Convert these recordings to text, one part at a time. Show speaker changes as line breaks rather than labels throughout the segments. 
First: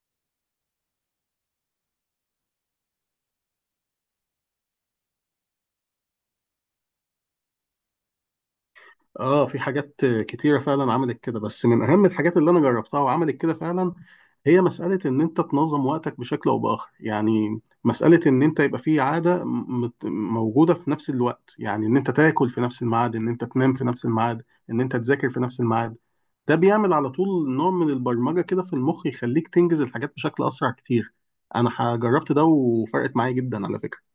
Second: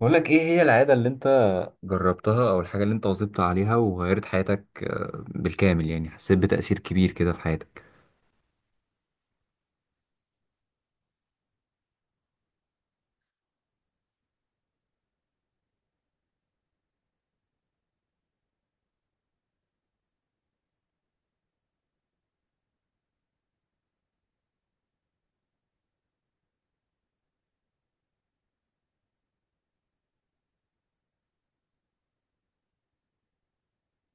بقول لك ايه هي العادة اللي انت جربتها او الحاجة اللي انت واظبت عليها وغيرت حياتك بالكامل؟ يعني حسيت بتأثير كبير كده في حياتك؟
اه، في حاجات كتيرة فعلا عملت كده. بس من أهم الحاجات اللي أنا جربتها وعملت كده فعلا هي مسألة إن أنت تنظم وقتك بشكل أو بآخر. يعني مسألة إن أنت يبقى في عادة موجودة في نفس الوقت، يعني إن أنت تاكل في نفس الميعاد، إن أنت تنام في نفس الميعاد، إن أنت تذاكر في نفس الميعاد. ده بيعمل على طول نوع من البرمجة كده في المخ، يخليك تنجز الحاجات بشكل أسرع كتير. أنا جربت ده وفرقت معايا جدا على فكرة.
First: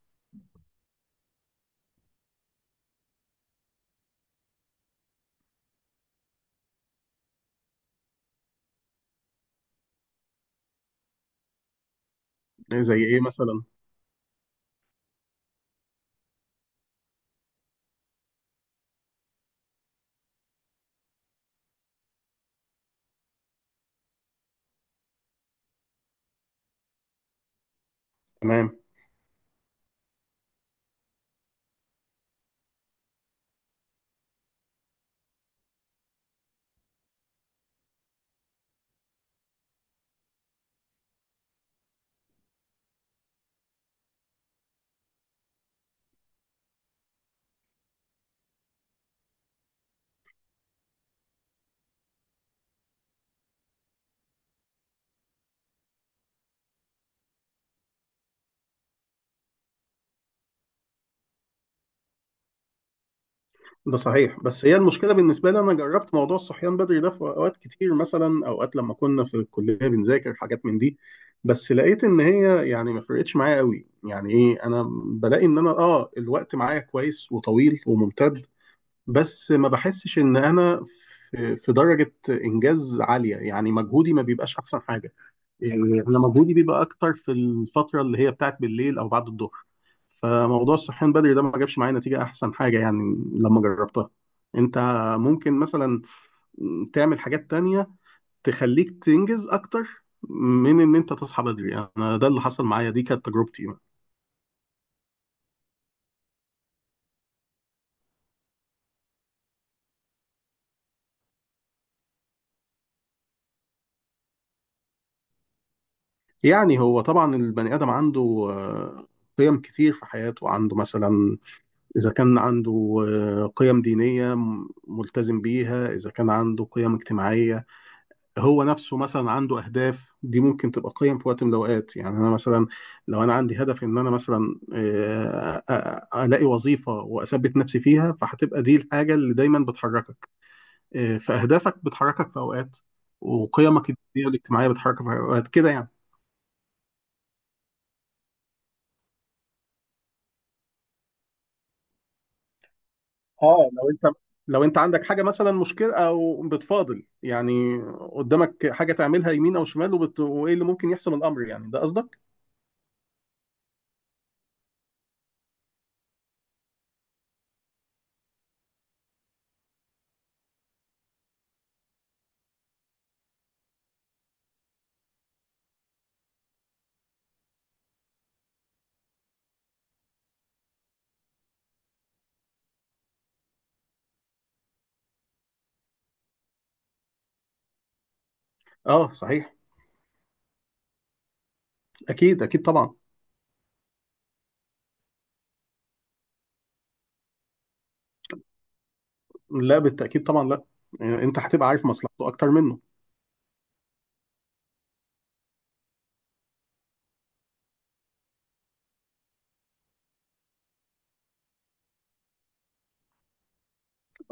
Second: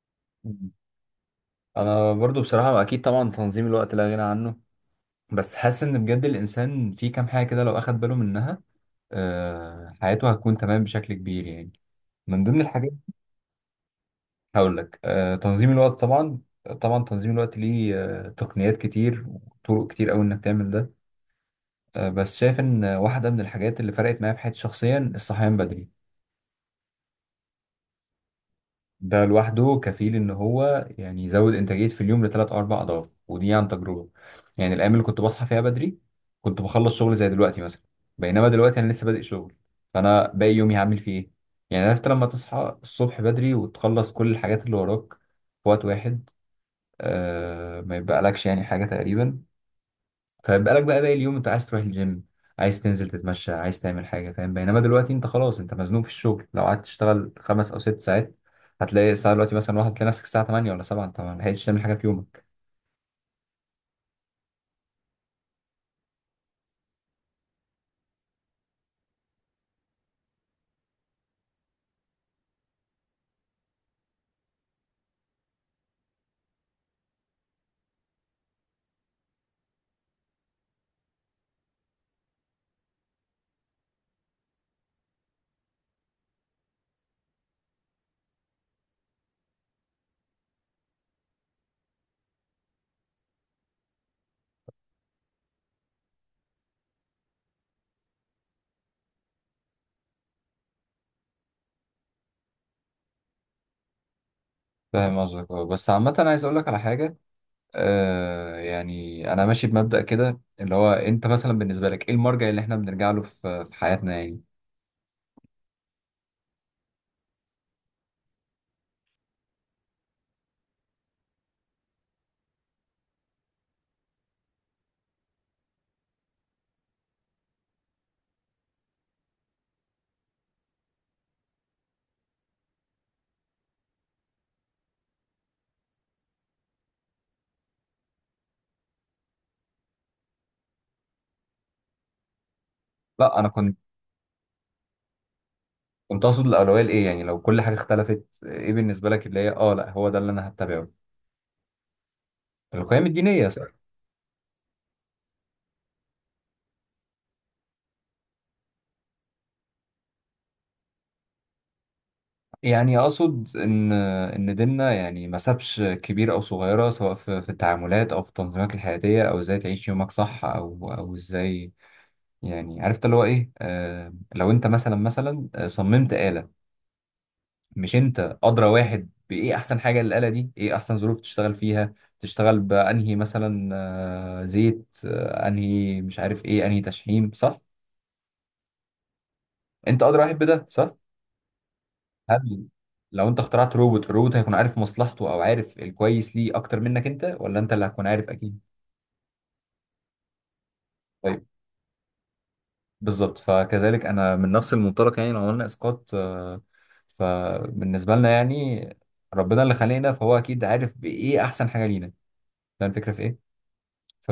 انا برضو بصراحه اكيد طبعا تنظيم الوقت لا غنى عنه، بس حاسس ان بجد الانسان في كام حاجه كده لو اخد باله منها حياته هتكون تمام بشكل كبير يعني. من ضمن الحاجات،
زي إيه مثلا؟
هقول لك، تنظيم الوقت طبعا. طبعا تنظيم الوقت ليه تقنيات كتير وطرق كتير قوي انك تعمل ده. بس شايف ان واحده من الحاجات اللي فرقت معايا في حياتي شخصيا الصحيان بدري.
تمام.
ده لوحده كفيل ان هو يعني يزود انتاجيه في اليوم لثلاث او اربع اضعاف، ودي عن تجربه. يعني الايام اللي كنت بصحى فيها بدري كنت بخلص شغل زي دلوقتي مثلا، بينما دلوقتي انا لسه بادئ شغل، فانا باقي يومي هعمل فيه ايه؟ يعني عرفت لما تصحى الصبح بدري وتخلص كل الحاجات اللي وراك في وقت واحد، آه ما يبقى لكش يعني حاجه تقريبا. فبقالك بقى باقي اليوم، انت عايز تروح الجيم، عايز تنزل تتمشى، عايز تعمل حاجة، فاهم؟ بينما دلوقتي انت خلاص انت مزنوق في الشغل، لو قعدت تشتغل 5 او 6 ساعات هتلاقي الساعة دلوقتي مثلا واحد، تلاقي نفسك الساعة 8 ولا 7 انت ما لحقتش تعمل حاجة في يومك.
ده صحيح، بس هي المشكله بالنسبه لي، انا جربت موضوع الصحيان بدري ده في اوقات كتير. مثلا اوقات لما كنا في الكليه بنذاكر حاجات من دي، بس لقيت ان هي يعني ما فرقتش معايا قوي. يعني ايه، انا بلاقي ان انا اه الوقت معايا كويس وطويل وممتد، بس ما بحسش ان انا في درجه انجاز عاليه، يعني مجهودي ما بيبقاش احسن حاجه. يعني انا مجهودي بيبقى اكتر في الفتره اللي هي بتاعت بالليل او بعد الظهر. فموضوع الصحيان بدري ده ما جابش معايا نتيجه احسن حاجه يعني، لما جربتها. انت ممكن مثلا تعمل حاجات تانية تخليك تنجز اكتر من ان انت تصحى بدري. انا ده اللي حصل معايا، دي كانت تجربتي.
فاهم قصدك، اه. بس عامة أنا عايز اقول لك على حاجة، آه، يعني انا ماشي بمبدأ كده اللي هو انت مثلا بالنسبة لك ايه المرجع اللي احنا بنرجع له في حياتنا يعني.
يعني هو طبعا البني ادم عنده آه، قيم كتير في حياته. عنده مثلا اذا كان عنده قيم دينيه ملتزم بيها، اذا كان عنده قيم اجتماعيه، هو نفسه مثلا عنده اهداف. دي ممكن تبقى قيم في وقت من الاوقات. يعني انا مثلا، لو انا عندي هدف ان انا مثلا الاقي وظيفه واثبت نفسي فيها، فهتبقى دي الحاجه اللي دايما بتحركك. فاهدافك بتحركك في اوقات،
لا انا كنت،
وقيمك الدينيه والاجتماعيه بتحركك في اوقات كده يعني.
كنت اقصد الاولوية لايه يعني، لو كل حاجة اختلفت ايه بالنسبة لك اللي هي اه لا هو ده اللي انا هتبعه؟ القيم الدينية صح؟
اه، لو انت لو انت عندك حاجه مثلا مشكله او بتفاضل، يعني قدامك حاجه تعملها يمين او شمال وايه اللي ممكن يحسم الامر، يعني ده قصدك؟
يعني اقصد ان ديننا يعني ما سابش كبير او صغيره، سواء في التعاملات او في التنظيمات الحياتيه او ازاي تعيش يومك صح، او ازاي. يعني عرفت اللي هو ايه، آه لو انت مثلا، صممت آلة، مش انت ادرى واحد بايه احسن حاجه للآلة دي؟ ايه احسن ظروف تشتغل فيها، تشتغل بانهي مثلا آه زيت، آه انهي مش عارف ايه، انهي تشحيم، صح؟
اه صحيح.
انت ادرى واحد بده، صح.
اكيد اكيد
هل
طبعا.
لو انت اخترعت روبوت، الروبوت هيكون عارف مصلحته او عارف الكويس ليه اكتر منك، انت ولا انت اللي هتكون عارف؟ اكيد.
لا بالتأكيد طبعا، لا. يعني انت
طيب،
هتبقى عارف مصلحته اكتر منه.
بالظبط، فكذلك انا من نفس المنطلق. يعني لو قلنا اسقاط فبالنسبه لنا يعني ربنا اللي خلقنا فهو اكيد عارف بايه احسن حاجه لينا. فاهم الفكره في ايه؟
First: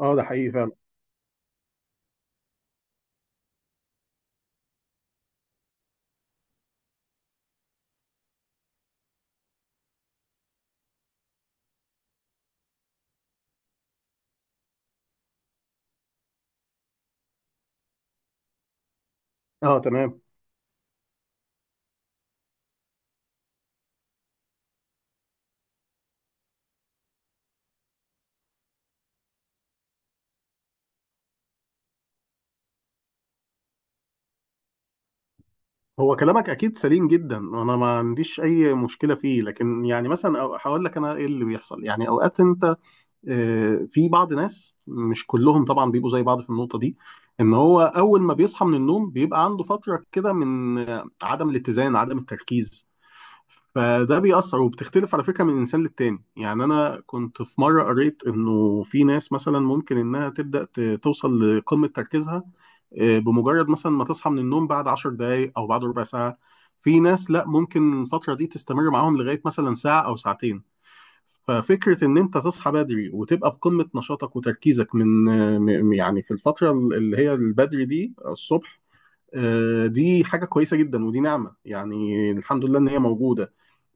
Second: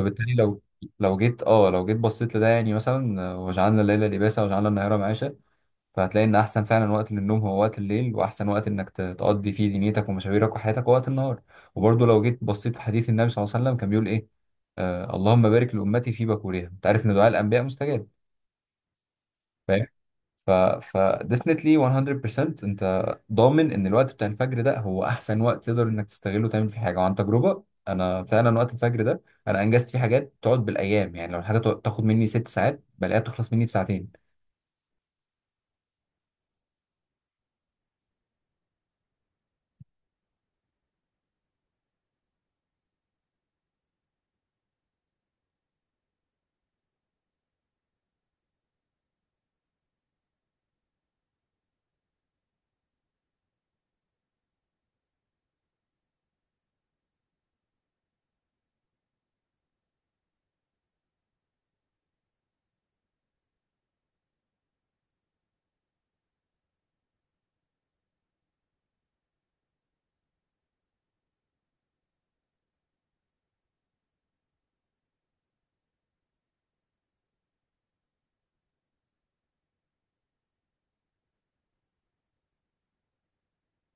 اه ده حقيقي
لو،
فعلا.
لو جيت اه لو جيت بصيت لده يعني مثلا، وجعلنا الليل لباسا وجعلنا النهار معاشا، فهتلاقي ان احسن فعلا وقت للنوم هو وقت الليل، واحسن وقت انك تقضي فيه دنيتك ومشاويرك وحياتك هو وقت النهار. وبرضه لو جيت بصيت في حديث النبي صلى الله عليه وسلم كان بيقول ايه، آه اللهم بارك لامتي في بكورها. انت عارف ان دعاء الانبياء مستجاب؟
اه
فاهم.
تمام.
ف ف definitely 100% انت ضامن ان الوقت بتاع الفجر ده هو احسن وقت تقدر انك تستغله تعمل فيه حاجه. وعن تجربه انا فعلا وقت الفجر ده انا انجزت فيه حاجات تقعد بالايام. يعني لو الحاجه تاخد مني 6 ساعات بلاقيها بتخلص مني في ساعتين.
هو كلامك اكيد سليم جدا، انا ما عنديش اي مشكله فيه. لكن يعني مثلا هقول لك انا ايه اللي بيحصل. يعني اوقات انت في بعض ناس، مش كلهم طبعا، بيبقوا زي بعض في النقطه دي، ان هو اول ما بيصحى من النوم بيبقى عنده فتره كده من عدم الاتزان، عدم التركيز. فده بيأثر، وبتختلف على فكرة من إنسان للتاني. يعني أنا كنت في مرة قريت إنه في ناس مثلا ممكن إنها تبدأ توصل لقمة تركيزها بمجرد مثلا ما تصحى من النوم بعد عشر دقايق أو بعد ربع ساعة. في ناس لأ، ممكن الفترة دي تستمر معاهم لغاية مثلا ساعة أو ساعتين. ففكرة إن أنت تصحى بدري وتبقى بقمة نشاطك وتركيزك من يعني في الفترة اللي هي البدري دي الصبح، دي حاجة كويسة جدا، ودي نعمة يعني، الحمد لله إن هي موجودة.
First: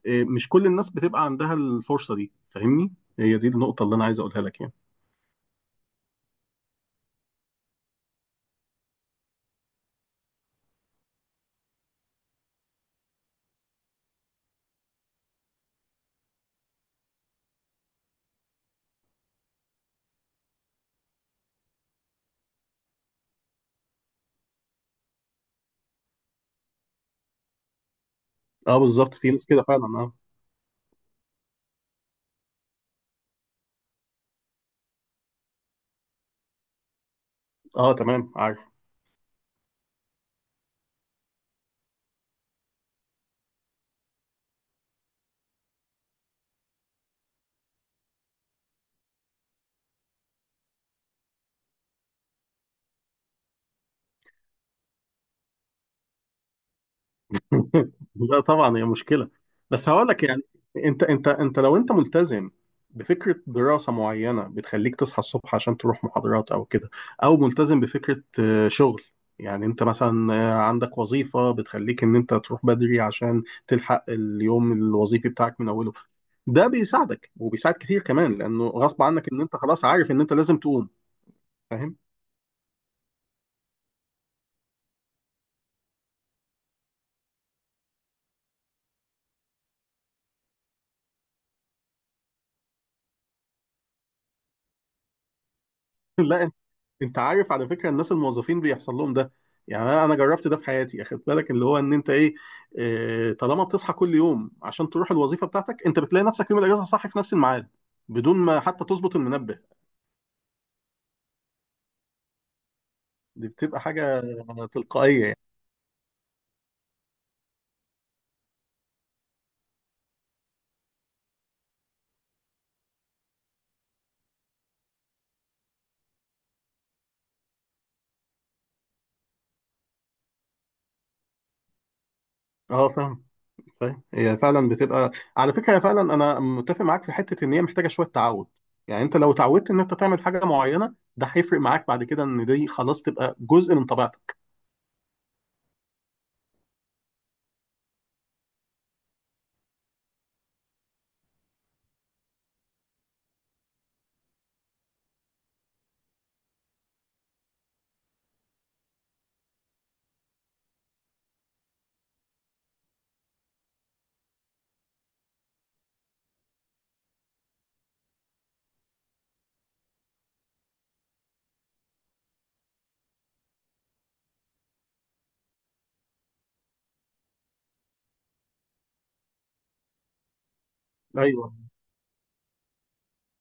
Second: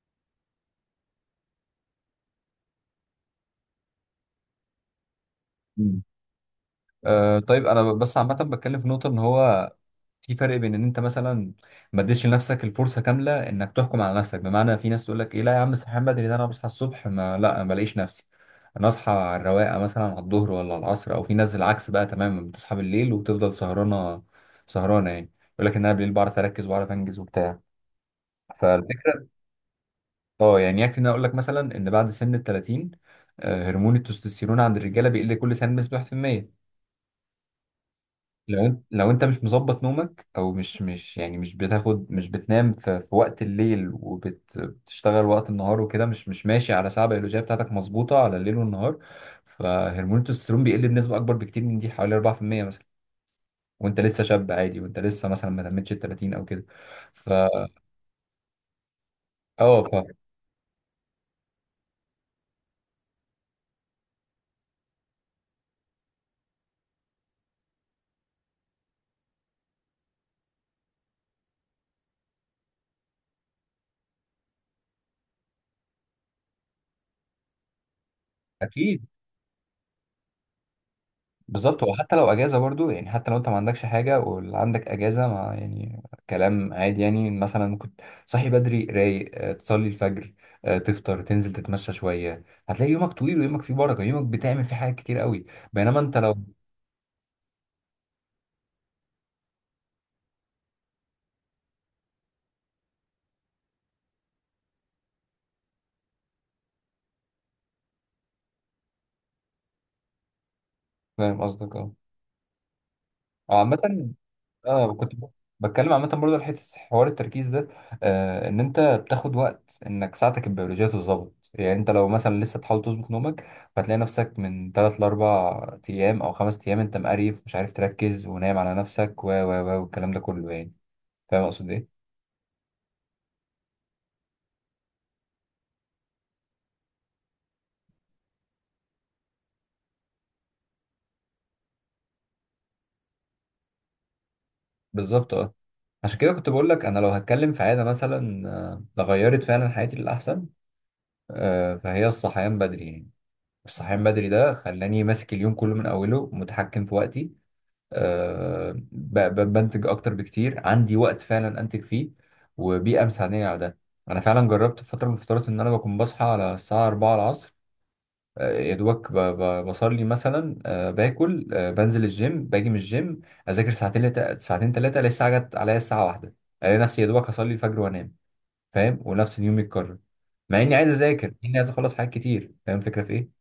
مش كل الناس بتبقى عندها الفرصة دي، فاهمني؟ هي دي النقطة اللي انا عايز اقولها لك يعني.
أه طيب انا بس عامه بتكلم في نقطه ان هو في فرق بين ان انت مثلا ما اديتش لنفسك الفرصه كامله انك تحكم على نفسك. بمعنى في ناس تقول لك ايه، لا يا عم صحيان بدري ده انا بصحى الصبح ما لا ما بلاقيش نفسي، انا اصحى على الرواقه مثلا على الظهر ولا على العصر. او في ناس العكس بقى تماما، بتصحى بالليل وبتفضل سهرانه، سهرانه يعني يقول لك ان انا بالليل بعرف اركز وبعرف انجز وبتاع.
اه بالظبط،
فالفكره
في ناس كده فعلا، اه.
اه يعني، يكفي ان انا اقول لك مثلا ان بعد سن ال 30 هرمون التستوستيرون عند الرجاله بيقل كل سنه بنسبه 1%.
اه تمام، عارف.
لو انت مش مظبط نومك، او مش يعني مش بتاخد مش بتنام في وقت الليل وبتشتغل وقت النهار وكده، مش مش ماشي على ساعة بيولوجية بتاعتك مظبوطة على الليل والنهار، فهرمون التستوستيرون بيقل بنسبة اكبر بكتير من دي حوالي 4% مثلا. وانت لسه شاب عادي، وانت لسه مثلا ما تمتش ال 30 او كده. ف،
لا طبعا، هي مشكله.
اه ف،
بس هقول لك يعني، انت لو انت ملتزم بفكره دراسه معينه بتخليك تصحى الصبح عشان تروح محاضرات او كده، او ملتزم بفكره شغل، يعني انت مثلا عندك وظيفه بتخليك ان انت تروح بدري عشان تلحق اليوم الوظيفي بتاعك من اوله. ده بيساعدك، وبيساعد كتير كمان، لانه غصب
اكيد.
عنك ان انت خلاص عارف ان انت لازم تقوم.
بالظبط، هو حتى لو اجازه برضو، يعني حتى لو انت ما عندكش حاجه واللي عندك اجازه ما يعني، كلام عادي. يعني مثلا كنت صاحي بدري رايق، تصلي الفجر، تفطر، تنزل تتمشى شويه، هتلاقي يومك طويل ويومك فيه بركه، يومك بتعمل فيه حاجات كتير قوي، بينما انت لو.
لا، انت انت عارف على فكره، الناس الموظفين بيحصل لهم ده. يعني انا جربت ده في حياتي. اخد بالك اللي هو ان انت ايه، طالما بتصحى كل يوم عشان تروح الوظيفه بتاعتك، انت بتلاقي نفسك يوم الاجازه صاحي في نفس الميعاد بدون ما حتى تظبط المنبه.
فاهم قصدك اه.
دي
أو
بتبقى
عامه،
حاجه
اه
تلقائيه يعني.
بتكلم عامة برضه على حتة حوار التركيز ده، آه ان انت بتاخد وقت انك ساعتك البيولوجية تتظبط. يعني انت لو مثلا لسه بتحاول تظبط نومك، هتلاقي نفسك من تلات لأربع ايام او خمس ايام انت مقريف، مش عارف تركز ونايم على نفسك و و و والكلام ده كله يعني. فاهم اقصد ايه؟
اه فاهم، فاهم. هي فعلا بتبقى، على فكره هي فعلا انا متفق معاك في حته، ان هي محتاجه شويه تعود. يعني انت لو اتعودت ان انت تعمل حاجه معينه، ده هيفرق معاك بعد كده، ان دي خلاص تبقى جزء من طبيعتك.
بالظبط اه. عشان كده كنت بقول لك انا لو هتكلم في عادة مثلا غيرت فعلا حياتي للأحسن، آه فهي الصحيان بدري يعني. الصحيان بدري ده خلاني ماسك اليوم كله من أوله، متحكم في وقتي، بنتج اكتر بكتير، عندي وقت فعلا انتج فيه وبيئه مساعداني على ده. انا فعلا جربت في فتره من الفترات ان انا بكون بصحى على الساعه 4 العصر، يا دوبك بصلي مثلا، باكل، بنزل الجيم، باجي من الجيم، اذاكر ساعتين ساعتين ثلاثه، الاقي الساعه جت عليا الساعه واحدة، الاقي نفسي يا دوبك هصلي الفجر وانام. فاهم؟ ونفس اليوم يتكرر، مع اني عايز اذاكر، مع
ايوه.
اني عايز اخلص حاجات كتير. فاهم الفكره في ايه؟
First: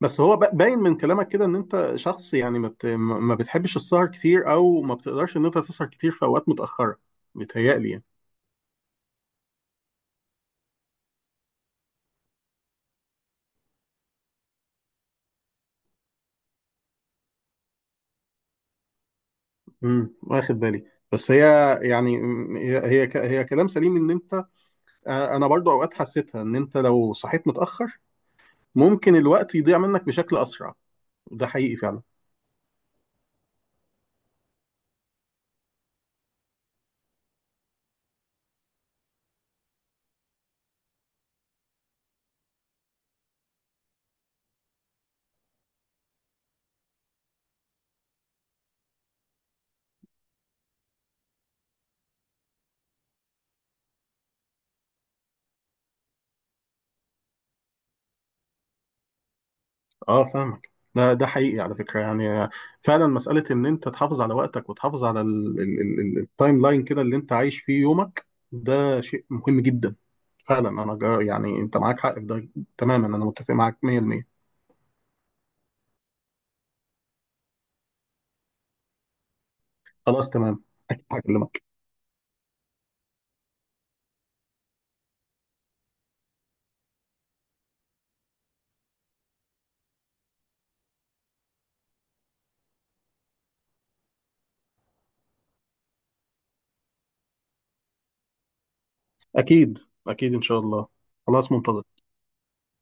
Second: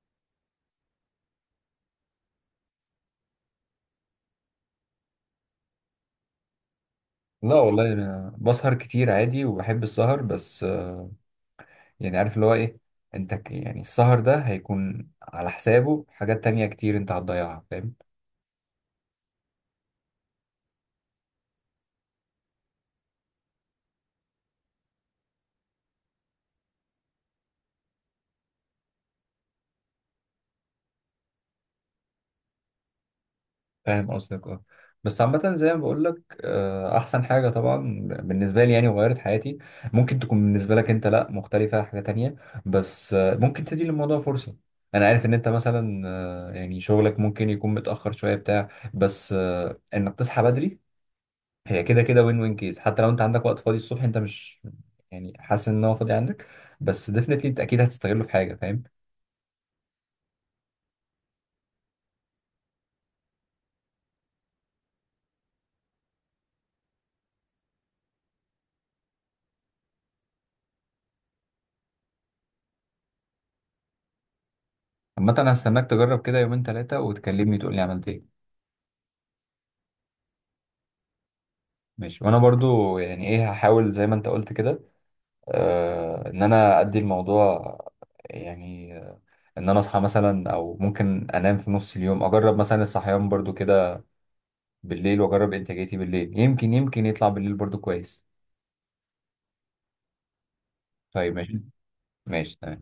بس هو باين من كلامك كده ان انت شخص يعني ما بت- ما ما بتحبش السهر كتير، او ما بتقدرش ان انت تسهر كتير في اوقات متاخره،
لا
بيتهيألي
والله
يعني.
انا بسهر كتير عادي وبحب السهر، بس يعني عارف اللي هو ايه، انت يعني السهر ده هيكون على حسابه حاجات تانية كتير انت هتضيعها، فاهم؟
واخد بالي. بس هي يعني هي هي كلام سليم، ان انت انا برضو اوقات حسيتها ان انت لو صحيت متاخر ممكن الوقت يضيع منك بشكل اسرع. ده حقيقي فعلا.
فاهم قصدك اه. بس عامة زي ما بقول لك، احسن حاجة طبعا بالنسبة لي، يعني غيرت حياتي. ممكن تكون بالنسبة لك انت لا، مختلفة حاجة تانية، بس ممكن تدي للموضوع فرصة. انا عارف ان انت مثلا، يعني شغلك ممكن يكون متأخر شوية بتاع، بس انك تصحى بدري، هي كده كده وين وين كيس. حتى لو انت عندك وقت فاضي الصبح، انت مش يعني حاسس ان هو فاضي عندك، بس ديفنتلي انت اكيد هتستغله في حاجه فاهم.
اه فاهمك، ده حقيقي على فكره يعني. فعلا مساله ان انت تحافظ على وقتك وتحافظ على التايم لاين كده اللي انت عايش فيه يومك، ده شيء مهم جدا فعلا. انا جا يعني انت معاك حق في ده تماما، انا متفق معاك 100%.
عامه انا هستناك تجرب كده يومين ثلاثه وتكلمني تقول لي عملت ايه.
خلاص تمام، اكيد هكلمك.
ماشي، وانا برضو يعني ايه هحاول زي ما انت قلت كده، آه ان انا ادي الموضوع يعني، ان انا اصحى مثلا، او ممكن انام في نص اليوم اجرب مثلا الصحيان برضو كده بالليل، واجرب انتاجيتي بالليل، يمكن، يمكن يطلع بالليل برضو كويس.
اكيد اكيد ان شاء الله.
طيب
خلاص
ماشي.
منتظر.
ماشي تمام.